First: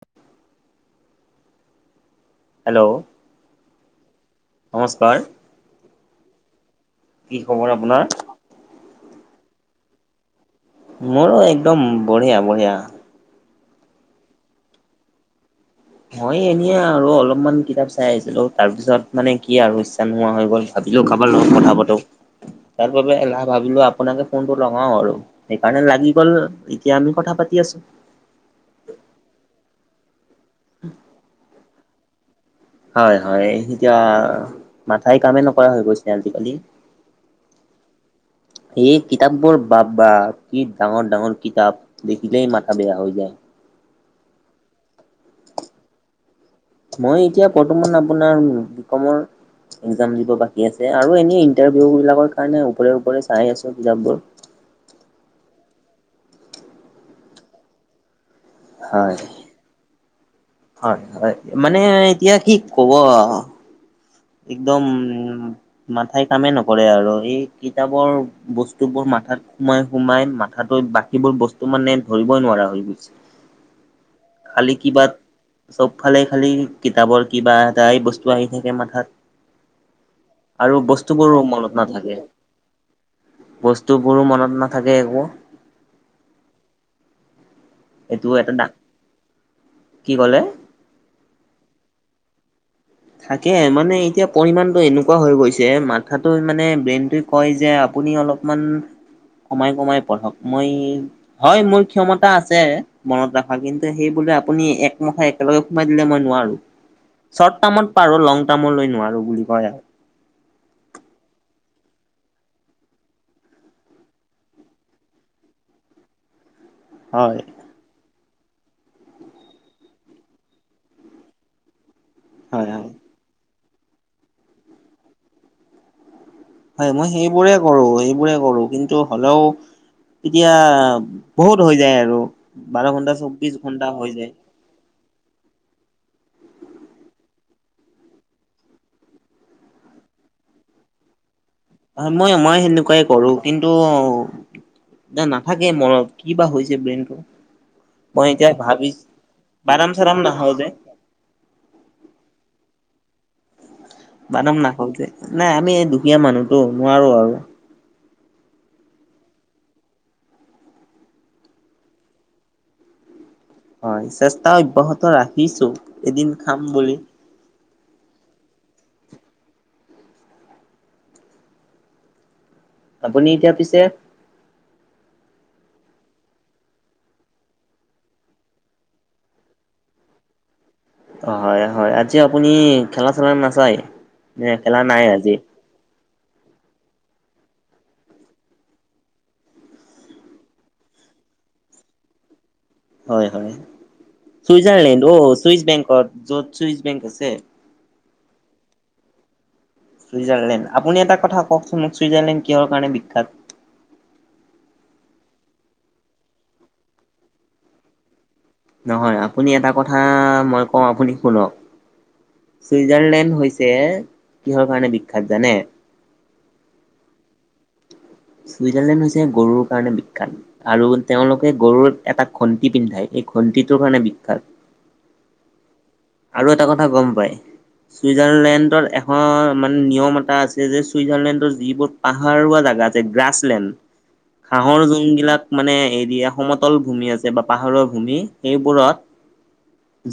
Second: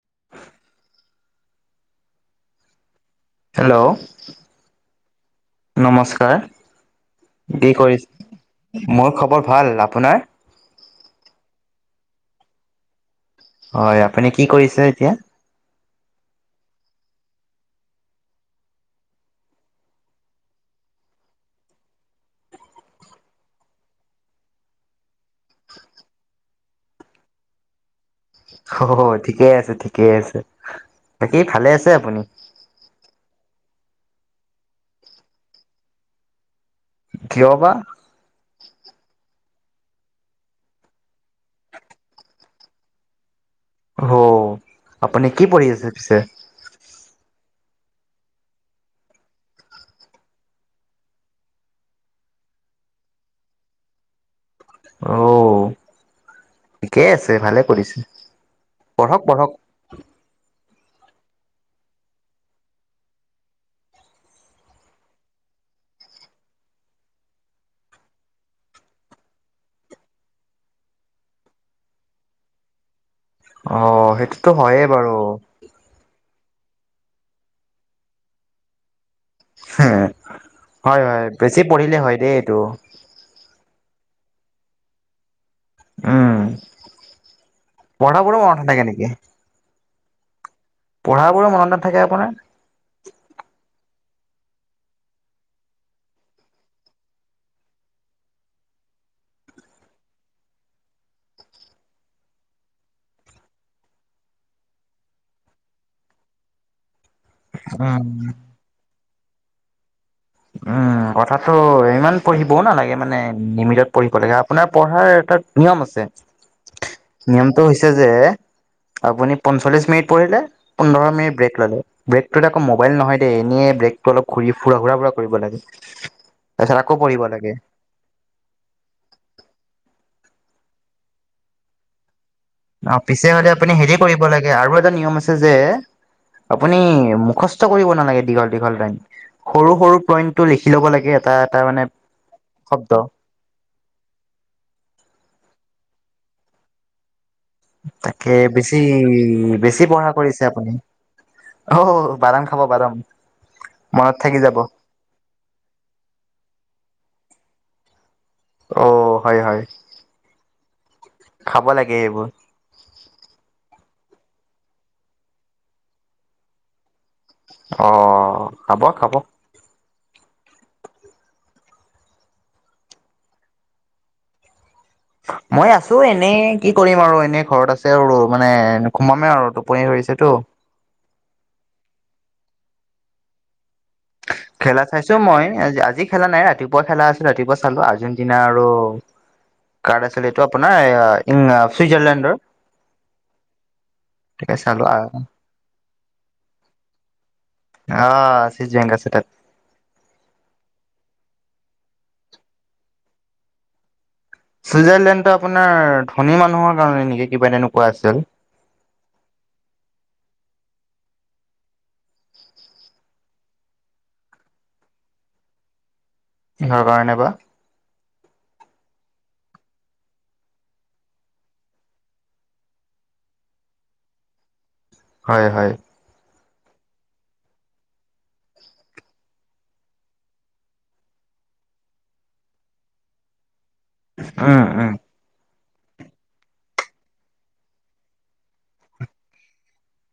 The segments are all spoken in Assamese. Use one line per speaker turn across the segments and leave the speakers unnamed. [unintelligible]
হেল্ল,
হেল্ল,
নমস্কাৰ।
নমস্কাৰ,
খবৰ
কি
আপোনাৰ?
কৰিছ, মোৰ খবৰ ভাল আপোনাৰ?
মোৰো একদম বঢ়িয়া, বঢ়িয়া।
হয়, আপুনি কি কৰিছে এতিয়া?
মই এনে আৰু অলপমান কিতাপ চাই আহিছিলোঁ, তাৰ পিছত, মানে কি আৰু ইচ্ছা নোহোৱা হৈ গ'ল। ভাবিলো কাবাৰ লগত কথা পাতো, তাৰ বাবে এলাহ ভাবিলোঁ আপোনাকে ফোনটো লগাও আৰু। সেইকাৰণে লাগি গ'ল, এতিয়া আমি কথা পাতি আছোঁ।
অ, ঠিকে আছে, ঠিকেই আছে, বাকী ভালে আছে আপুনি?
হয়, হয়, এতিয়া মাথাই কামেই নকৰা হৈ গৈছে, আজিকালি।
কিয়, বা?
এই কিতাপবোৰ বাপ, বাপ, কি ডাঙৰ ডাঙৰ কিতাপ। দেখিলেই মাথা, বেয়া হৈ যায়।
অ, আপুনি কি পঢ়ি আছে পিছে?
মই, এতিয়া বৰ্তমান আপোনাৰ, বিকমৰ একজাম দিব বাকী আছে, আৰু এনেই ইণ্টাৰভিউ বিলাকৰ কাৰণে ওপৰে, ওপৰে চাই আছো, কিতাপবোৰ।
অ, ঠিকেই আছে ভালে কৰিছে,
হয়।
পঢ়ক, পঢ়ক।
হয়, হয়, মানে এতিয়া কি কব একদম মাথাই কামেই নকৰে আৰু এই কিতাপৰ বস্তুবোৰ মাথাত সোমাই, সোমাই, মাথাটো সেইবোৰ বস্তু মানে ধৰিবই, নোৱাৰা হৈ গৈছে।
অ, সেইটোতো
খালি
হয়ে
কিবা
বাৰু।
চবফালে খালি কিতাপৰ কিবা এটাই বস্তুই আহি থাকে মাথাত।
হে,
আৰু
হয়, হয়,
বস্তুবোৰো
বেছি
মনত
পঢ়িলে
নাথাকে
হয় দেই এইটো।
বস্তুবোৰো মনত নাথাকে একো
উম
এইটো
পঢ়াবোৰো
এটা
মনত
দাক
নাথাকে নেকি
কি ক'লে
পঢ়াবোৰো মনত নাথাকে আপোনাৰ
থাকে মানে এতিয়া পৰিমাণটো এনেকুৱা হৈ গৈছে মাথাটো মানে ব্ৰেনটো কয় যে আপুনি অলপমান কমাই কমাই পঢ়ক মই হয় মোৰ ক্ষমতা আছে মনত ৰাখা কিন্তু সেই বোলে আপুনি একমখা একেলগে সোমাই দিলে মই নোৱাৰো। টামান পাৰো
উম
লং টাৰ্মলৈ নোৱাৰো বুলি কয় আৰ
উম। কথাটো হয় ইমান পঢ়িবও নালাগে মানে লিমিতত পঢ়িব লাগে আপোনাৰ পঢ়াৰ এটা নিয়ম আছে।
[unintelligible] হয়
নিয়ম টো হৈছে যে আপুনি পঞ্চল্লিশ মিনিট পঢ়িলে পোন্ধৰ মিনিট ব্ৰেক ললে। ব্ৰেকটোত আকৌ
হয় হয়
মোবাইল নহয় দেই এনেই ব্ৰেকটো অলপ ঘূৰি ঘুৰা ফুৰা কৰিব লাগে। তাৰপিছত
হয়
আকৌ
মই
পঢ়িব লাগে
সেইবোৰে কৰো সেইবোৰে কৰো কিন্ টো হ'লৌও এতিয়া বহুত হৈ যায় আৰু। বাৰ
অ
ঘন্টা
পিছে হলে
চৌবিশ
আপুনি
ঘন্টা
হেৰি
হৈ
কৰিব
যায়
লাগে আৰু এটা নিয়ম আছে যে। আপুনি মুখস্থ কৰিব নালাগে দীঘল দীঘল লাইন সৰু সৰু পইণ্টটো লিখি ল'ব লাগে এটা এটা মানে
হয় মই মই
শব্দ
সেনেকুৱাই কৰো। কিন্তু না নাথাকে মনত কি বা হৈছে ব্ৰেইনটো। মই
তাকে
এতিয়া
বেছি
ভাবিছ
বেছি
বাদাম
পঢ়া
চাদাম
কৰিছে
নাখাওঁ যে
আপুনি। অ হৌ বাদাম খাব বাদাম। মনত থাকি যাব
বাদাম নাখাওঁ দিয়া নাই আমি এই দুখীয়া মানুহটো নোৱাৰো আৰু।
অ হয় হয় খাব লাগে এইবোৰ।
হয় চেষ্টা অব্যাহত ৰাখিছো এদিন খাম বুলি।
অ খাব খাব।
আপুনি এতিয়া পিছে।
মই আছো এনেই কি কৰিম আৰু এনেই ঘৰত আছো আৰু মানে সোমামে আৰু টোপনি ধৰিছে তো।
অ হয় হয় আজি আপুনি খেলা চেলা নাচায়।
খেলা চাইছো মই আজি আজি খেলা নাই ৰাতিপুৱা খেলা আছিলো ৰাতিপুৱা চালো আৰ্জেণ্টিনা আৰু কাৰ আছিল এইটো আপোনাৰ আ ইন্না চুইজাৰলেণ্ডৰ।
হয় হয়
তাকে চালো
চুইজাৰলেণ্ড অ চুইচ বেংকত য'ত চুইচ বেংক আছে।
অ চুইজ বেংক আছে তাত।
চুইজাৰলেণ্ড আপুনি এটা কথা কওকচোন মোক চুইজাৰলেণ্ড কিহৰ কাৰণে বিখ্যাত।
চুইজাৰলেণ্ডটো আপোনাৰ ধনী মানুহৰ কাৰণে নিকি কিবা তেনেকুৱা আছিল।
নহয় আপুনি এটা কথা মই কওঁ আপুনি শুনক। ছুইজাৰলেণ্ড হৈছে কিহৰ কাৰণে বিখ্যাত জানে।
কিহৰ কাৰণে বা।
ছুইজাৰলেণ্ড হৈছে গৰুৰ কাৰণে বিখ্যাত। আৰু তেওঁলোকে গৰুক এটা ঘন্তি পিন্ধায়, এই ঘন্তিটোৰ কাৰণে বিখ্যাত।
হয় হয়।
আৰু এটা কথা গম পাই? ছুইজাৰলেণ্ডৰ এখন মানে নিয়ম এটা আছে যে, ছুইজাৰলেণ্ডৰ যিবোৰ পাহাৰুৱা জাগা যে গ্ৰাছলেণ্ড,
উম
ঘাঁহৰ
উম
যোনবিলাক মানে এৰিয়া সমতল ভূমি আছে, বা পাহাৰৰ ভূমি সেইবোৰত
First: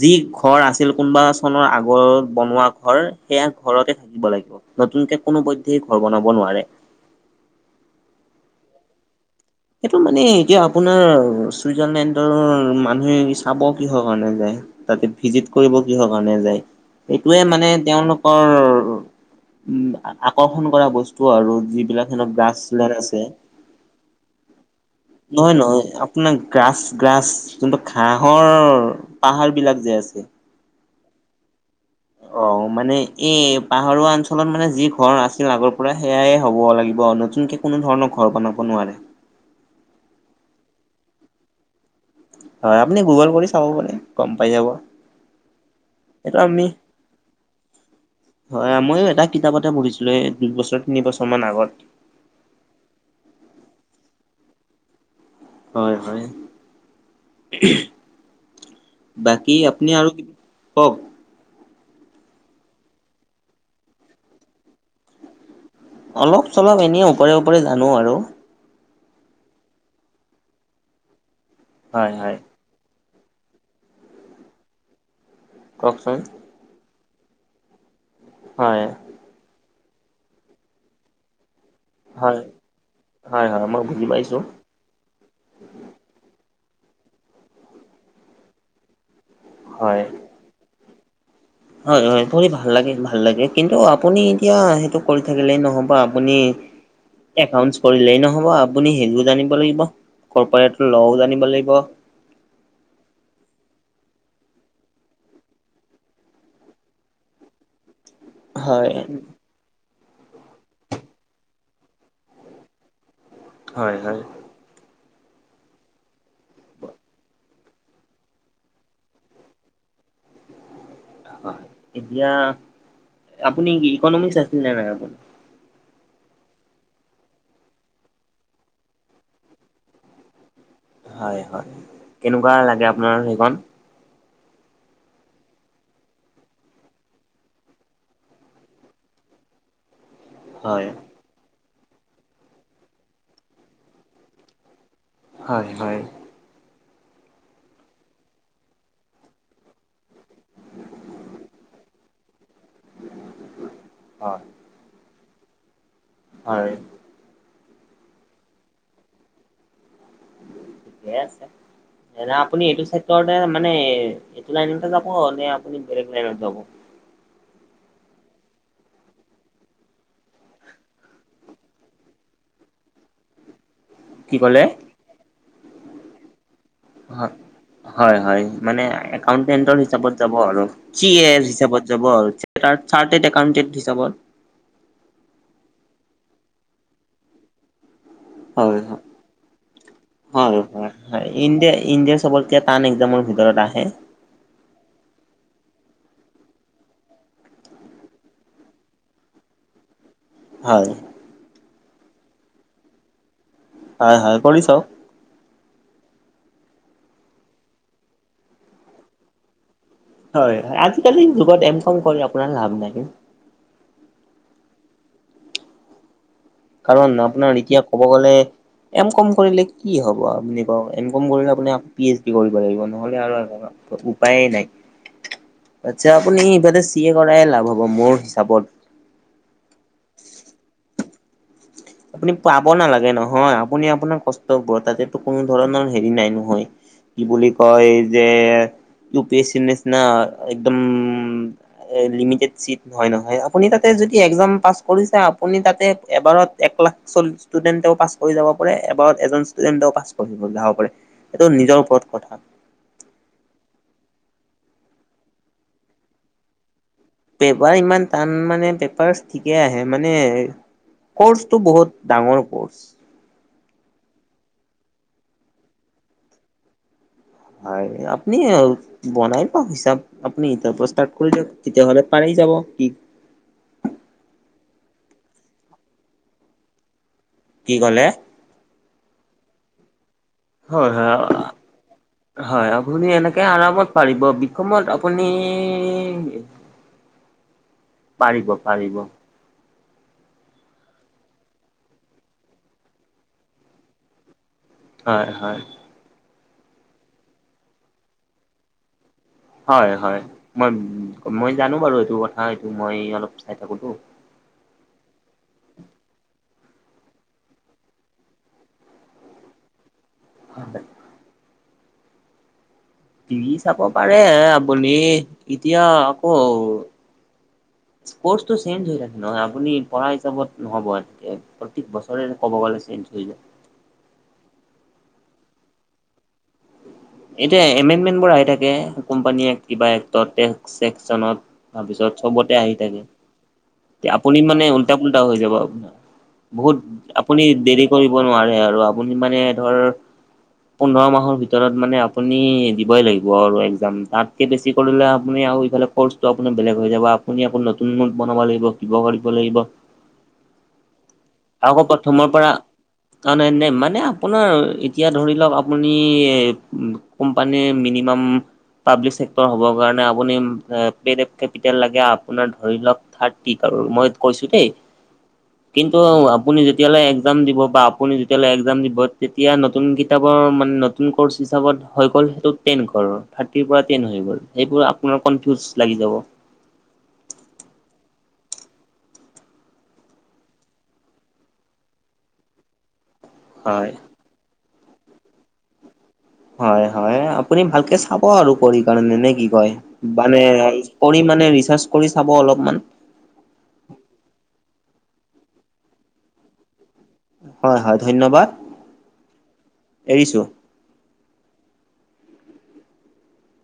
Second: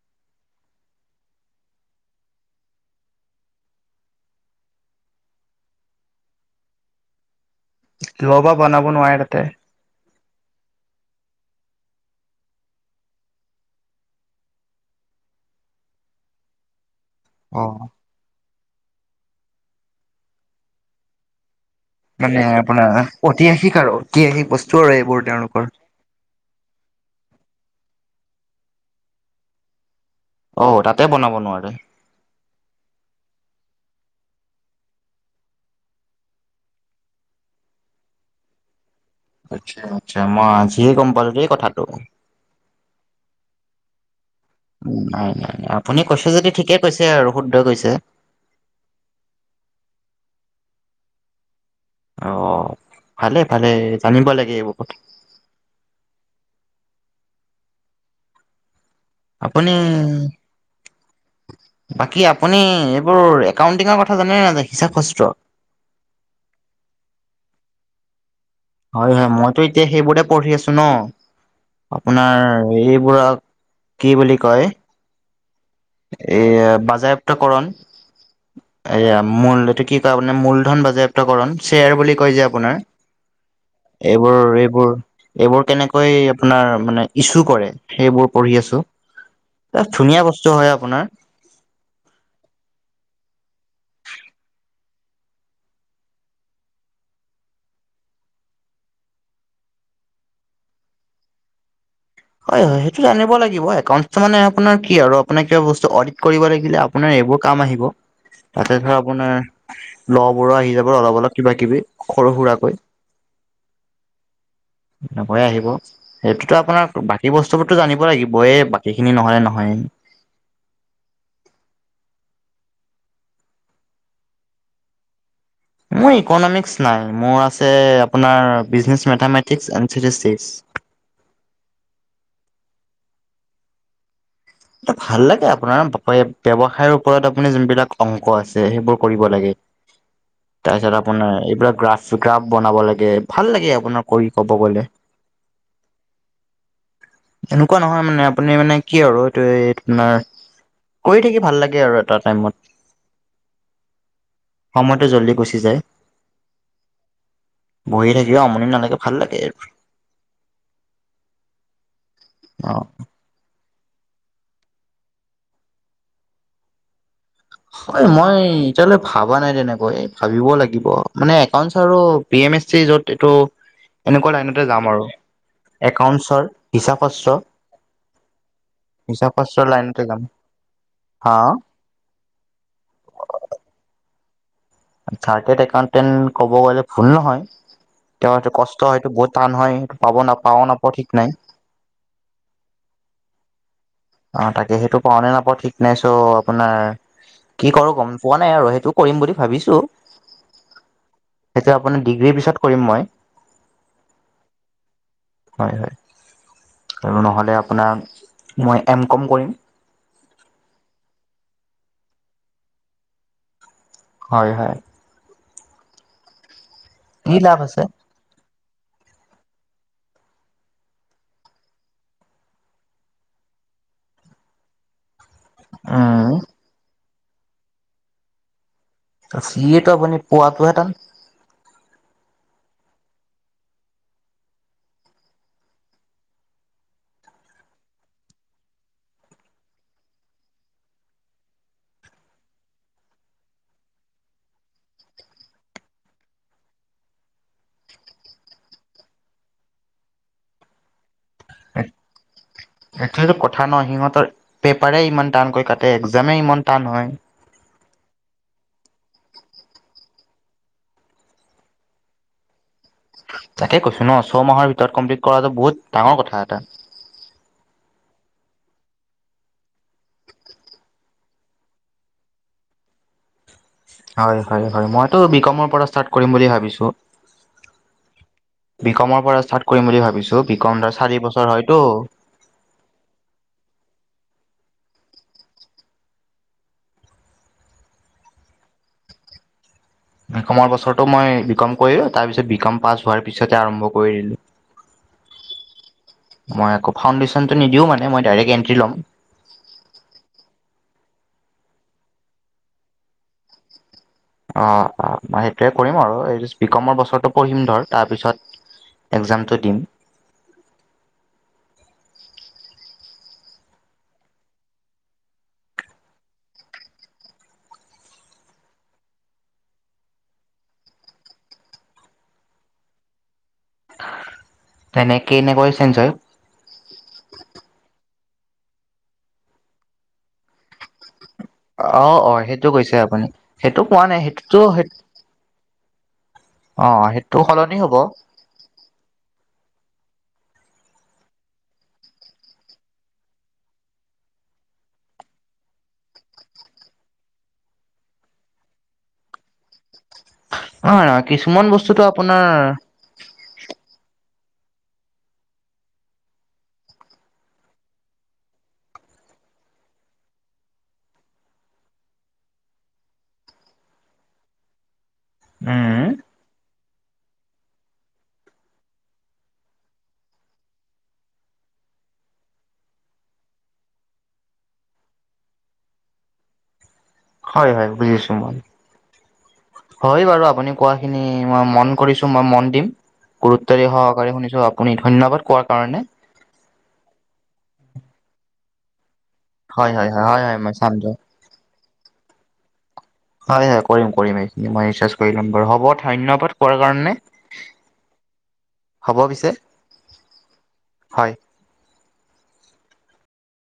যি ঘৰ আছ আছিল, কোনোবা চনৰ আগত বনোৱা ঘৰ, সেইয়া ঘৰতে থাকিব লাগিব। নতুনকে কোনো পধ্যয় ঘৰ বনাব নোৱাৰে।
কিব বা বনাব নোৱাৰে তাতে।
এইটো মানে, এতিয়া আপোনাৰ চুইজাৰলেণ্ডৰ মানুহে, চাব কিহৰ কাৰণে যায়। তাতে ভিজিট কৰিব কিহৰ কাৰণে যায়, এইটোয়ে মানে
অ'
তেওঁলোক ৰ, আকৰ্ষণ কৰা বস্তু আৰু, যিবিলাক ানক
মানে আপোনাৰ
গ্ৰাছলাৰ আছে।
[unintelligible] এইবোৰ
নহয়
তেওঁলোকৰ।
নহয়, আপ নাৰ গ্ৰাছ গ্ৰাছ, যোনটো ঘাঁহৰ পাহাৰ বিলাক যে আছে।
অ', তাতে বনাব নোৱাৰে।
অ', মানে এই পাহাৰুৱা অঞ্চলত মানে যি ঘৰ আছিল আগৰ পৰা, সেয়াই হ'ব লাগিব, নতুনকে কোনো ধৰণৰ ঘৰ বনাব নোৱাৰে।
আচ্ছা আচ্ছা, মই আজিহে গম পালো দেই কথাটো।
হয়, আপুনি গুগল কৰি চাব পাৰে। গম পাই যাব।
নাই নাই নাই, আপুনি কৈছে
এইটো
যদি
আমি
ঠিকেই কৈছে আৰু, শুদ্ধই কৈছে।
হয়, ময়ো এটা কিতাপতে পঢ়িছিলো, এই দুইবছৰ তিনি বছৰ মানৰ আগত।
অ', ভালে ভালে, জানিব লাগে এইবোৰ কথা।
হয় হয়, বাকি আপুনি আৰু কি কওঁক।
বাকী আপুনি এইবোৰ একাউন্টিঙৰ কথা জানে নে নাজানে, হিচাপ চত্ৰ।
অলপ চলপ এনেই ওপৰে ওপৰে জানোঁ আৰু।
হয় হয়, মইতো এতিয়া সেইবোৰেই পঢ়ি আছো ন,
হয়
আপোনাৰ
হয়
এইবোৰ কি বুলি কয়
কওকচোন।
এই বাজায়াপ্তকৰণ।
হয়।
এয়া মূল, এইটো কি কয় মানে মূলধন বাজেয়াপ্তকৰণ। শ্বেয়াৰ বুলি কয়
হয়
যে আপোনাৰ,
হয় হয় মই বুজি
এইবোৰ
পাইছো
এইবোৰ এইবোৰ কেনেকৈ আপোনাৰ মানে ইছু কৰে, সেইবোৰ পঢ়ি আছো। এ
হয়।
ধুনীয়া বস্তু হয় আপোনাৰ।
হয় হয়, পঢ়ি ভাল লাগে, ভাল লাগে, কিন্তু আপুনি এতিয়া সেইটো কৰি থাকিলেই নহ'ব, আপুনি একাউণ্টছ কৰিলেই নহ'ব, আপুনি সেইবোৰ জানিব লাগিব। কৰ্পৰেটৰ ল'ও জানিব লাগিব।
হয় হয়, সেইটো জানিব লাগিব, একাউণ্টছ মানে আপোনাৰ কি আৰু, আপোনাৰ কিবা বস্তু অদিত কৰিব লাগিলে আপোনাৰ এইবোৰ কাম আহিব, তাতে
হয়।
ধৰ আপোনাৰ ল'বোৰো আহি যাব অলপ অলপ, কিবা কিবি, সৰু সুৰাকৈ।
হয় হয়।
এনেকৈয়েই আহিব, সেইটোতো আপোনাৰ বাকী বস্তু বোৰতো জানিব লাগিব, এই বাকী খিনি নহ'লে নহয়েই।
অ', হয়, এতিয়া, আপুনি কি ইকনমিক্স আছিল নে নাই আপোনাৰ?
মোৰ ইকনমিক্স নাই, মোৰ আছে আপোনাৰ বিজনেচ মেথামেটিক এণ্ড ষ্টেথিতটিকচ।
হয় হয়, কেনেকুৱা লাগে আপোনাৰ সেইখন?
এইটো ভাল লাগে আপোনাৰ [unintelligible] ব্যৱসায়ৰ ওপৰত আপুনি যোনবিলাক অংক আছে সেইবোৰ কৰিব লাগে।
[unintelligible]
তাৰপিছত আপোনাৰ এইবিলাক গ্ৰাফচ-গ্ৰাফ বনাব লাগে, ভাল লাগে আপোনাৰ কৰি কব গলে।
হয়-হয়।
এনেকুৱা নহয় মানে আপুনি মানে কি আৰু তো এই তোমাৰ, কৰি থাকি ভাল লাগে আৰু এটা টাইমত।
হয়।
সময়টো জল্দি গুচি যায়।
হয়।
বহি থাকিও আমনি নালাগে ভাল লাগে।
ঠিকেই আছে, এনে আপুনি
অ
এইটো চাইদ ভিতৰতে মানে এইটো লাইনতে যাব নে আপুনি বেলেগ লাইনত যাব।
হয়, মই এতিয়ালৈ ভাবা নাই তেনেকৈ, ভাবিব লাগিব, মানে একাউন্টছ আৰু পি এম এছ চি য'ত এইটো
[inaudible]
এনেকুৱা
ক'লে
লাইনতে যাম আৰু, একাউন্টছৰ। হিচাপস্ত্ৰ
হয়, হয় হয়, মানে
হিচাপস্ত্ৰৰ
একাউণ্টেণ্টৰ
লাইনতে
হিচাপত
যাম
যাব আৰু, চি
হা
এৰ হিচাপত যাব আৰু চাৰ্টেড একাউণ্টেণ্ট হিচাপত।
চাৰ্টেড একাউণ্টেন্ট ক'ব গ'লে ভুল নহয়। তেওঁটো
হয়
কষ্ট
হয়
হয়তো বহুত টান হয়, পাব-নাপাও পাও নাপাও ঠিক নাই।
ইণ্ডিয়া-ইণ্ডিয়াছ চবতকে টান একজামৰ ভিতৰত আহে।
অ', তাকে সেইটো পাওঁ নে নাপাওঁ ঠিক নাই চ' আপোনাৰ কি কৰো গম পোৱা নাই আৰু সেইটো কৰিম বুলি ভাবিছো।
হয়।
এতিয়া আপুনি ডিগ্ৰীৰ পিছত কৰিম মই।
হয়-হয়, কৰি চাওক।
হয়-হয়, আৰু নহ'লে আপোনাৰ, মই এম কম কৰিম।
হয়, আজিকালি যুগত এম কম কৰি আপোনাৰ লাভ নাই।
হয়-হয়।
কাৰণ
কি
আপোনাৰ
লাভ
এতিয়া
আছে
ক'ব গ'লে এম কম কৰিলে কি হ'ব আপুনি কওক, এম কম কৰিলে আপুনি আকৌ পি এইচ ডি কৰিব লাগিব নহলে আৰু [unintelligible] উপায়ে নাই। আচ্ছা
উম
আপুনি ইফালে চি এ কৰাই লাভ হব মোৰ হিচাপত।
চি এ তো আপুনি পোৱাটোহে টান
আপুনি পাব নালাগে নহয়, আপুনি আপোনাৰ কষ্ট বোৰতাতে কোনো ধৰণৰ হেৰি নাই নহয়। কি বুলি কয় যে, ইউ পি এচ ই নিচিনা একদম এ, লিমিটেড চিট হয় নহয়, আপুনি তাতে যদি একজাম পাছ কৰিছে আপুনি তাতে এবাৰত এক লাখ চল্লিশ ষ্টুডেণ্টেও পাছ কৰি যাব পাৰে, এবাৰত এজন ষ্টুডেণ্টেও পাছ কৰি যাব পাৰে। এইটো নিজৰ ওপৰত কথা।
সেইটোৱেতো কথা ন সিহঁতৰ পেপাৰে ইমান টানকৈ কাটে একজামেই ইমান টান হয়।
পেপাৰ ইমান টান মানে পেপাৰ ঠিকে আহে মানে কৰ্চটো বহুত ডাঙৰ কৰ্চ।
তাকে কৈছো ন ছয়মাহৰ ভিতৰত কমপ্লিট কৰাটো বহুত ডাঙৰ কথা এটা।
হয়, আপুনি বনাই পাহ হিচাপ আপুনি এতিয়াৰ পৰা ষ্টাৰ্ট কৰি দিয়ক তেতিয়া হলে পাৰেই যাব, কি
হয় হয় হয়, মইতো বি কমৰ পৰা ষ্টাৰ্ট কৰিম বুলি ভাবিছো।
কি ক'লে?
বি কমৰ পৰা ষ্টাৰ্ট কৰিম বুলি ভাবিছো। বি কম
হয়
ধৰ চাৰি বছৰ
[unintelligible]
হয়তো।
হয়, আপুনি এনেকে আৰামত পাৰিব। বি কমত আপুনি পাৰিব পাৰিব।
[unintelligible] কমৰ বছৰতো মই বি কম কৰিলো, তাৰ পিছত বি কম পাছ হোৱাৰ পিছতে আৰম্ভ কৰি দিলো।
হয় হয়।
মই আকৌ ফাউণ্ডডেচনটো নিদিওঁ মানে, মই ডাইৰেক্ট এন্ট্ৰি ল'ম।
হয় হয়। মই, মই জানো বাৰু এইটো কথা, এইটো মই অলপ চাই থাকো তো।
অঁ অঁ, সেইটোৱে কৰিম আৰু এই বি কমৰ বছৰটো পঢ়িম ধৰ তাৰপিছত এক্সামটো দিম।
[inaudible] দি চাব পাৰে আপুনি, এতিয়া আকৌ স্পৰ্টছটো চেঞ্জ হৈ থাকে নহয় আপুনি পঢ়া হিচাপত নহব এনকে। প্ৰত্যেক বছৰে ক'ব গ'লে চেঞ্জ হৈ যায়।
তেনেকে এনেকৈ চেঞ্জ হয়।
এতিয়া এমেণ্ডমেণ্টবোৰ আহি থাকে, কোম্পানীয়ে কিবা এক্টতত এহ চেকচনত।
অ
তাৰপিছত
অ
চবতে
সেইটো
আহি
কৈছে
থাকে।
আপুনি সেইটো কোৱা নাই
আপুনি
সেইটোতো
মানে উল্টা ফুল্টা হৈ যাব আপোনাৰ। বহুত
অ সেইটো
আপুনি
সলনি
দেৰি
হ'ব
কৰিব নোৱাৰে আৰু আপুনি মানে ধৰ, পোন্ধৰ মাহৰ ভিতৰত। মানে আপুনি দিবই লাগিব আৰু এক্সাম। তাতকে বেছি কৰিলে আপুনি আৰু ইফালে কৰ্চটো আপোনাৰ বেলেগ হৈ যাব। আপুনি আকৌ নতুন নোট বনাব লাগিব, কিবা কৰি লাগিব।
অঁ কিছুমান বস্তুটো আপোনাৰ
অনন্য মানে আপোনাৰ এতিয়া ধৰি লওক আপুনি কোম্পানীৰে মিনিমাম পাব্লিক চেক্টৰ হ'বৰ কাৰণে আপুনি পেড এড কেপিটেল লাগে, আপোনাৰ ধৰি লওক থাৰ্ট টিক আৰু মই কৈছো দেই কিন্তু
উম
আ পুনি যেতিয়ালৈ এক্সাম দিব বা আপুনি যেতিয়ালৈ এক্সাম দিব, তেতিয়া নতুন কিতাপৰ মানে নতুন কৰ্চ হিচাপত হৈ গ'ল সেইটো টেন কৰৰ, থাৰ্টিৰ পৰা টেন হৈ গ'ল সেইবোৰ আপোনাৰ কনফিউজ লাগি যাব।
হয় হয়, বুজিছো মই। হয় বাৰু আপুনি কোৱাখিনি মই মন কৰিছো, মই মন দিম। গুৰুত্বৰে
হয়
সহকাৰে শুনিছো, আপুনি ধন্যবাদ কোৱাৰ কাৰণে।
হয় হয়। আপুনি ভালকে চাব আৰু কৰি কাৰণে নে কি? হয়,
হয়
মানে
হয় হয় মই চাম দিয়ক
কৰি মানে ৰিচাৰ্চ কৰি চাব অলপমান।
হয় হয় কৰিম কৰিমে। মই ৰিচাৰ্চ কৰি ল'ম বাৰু হ'ব, ধন্যবাদ কোৱাৰ কাৰণে।
হয় হয়। ধন্যবাদ
হ'ব পিছে
এৰিছো।
হয়।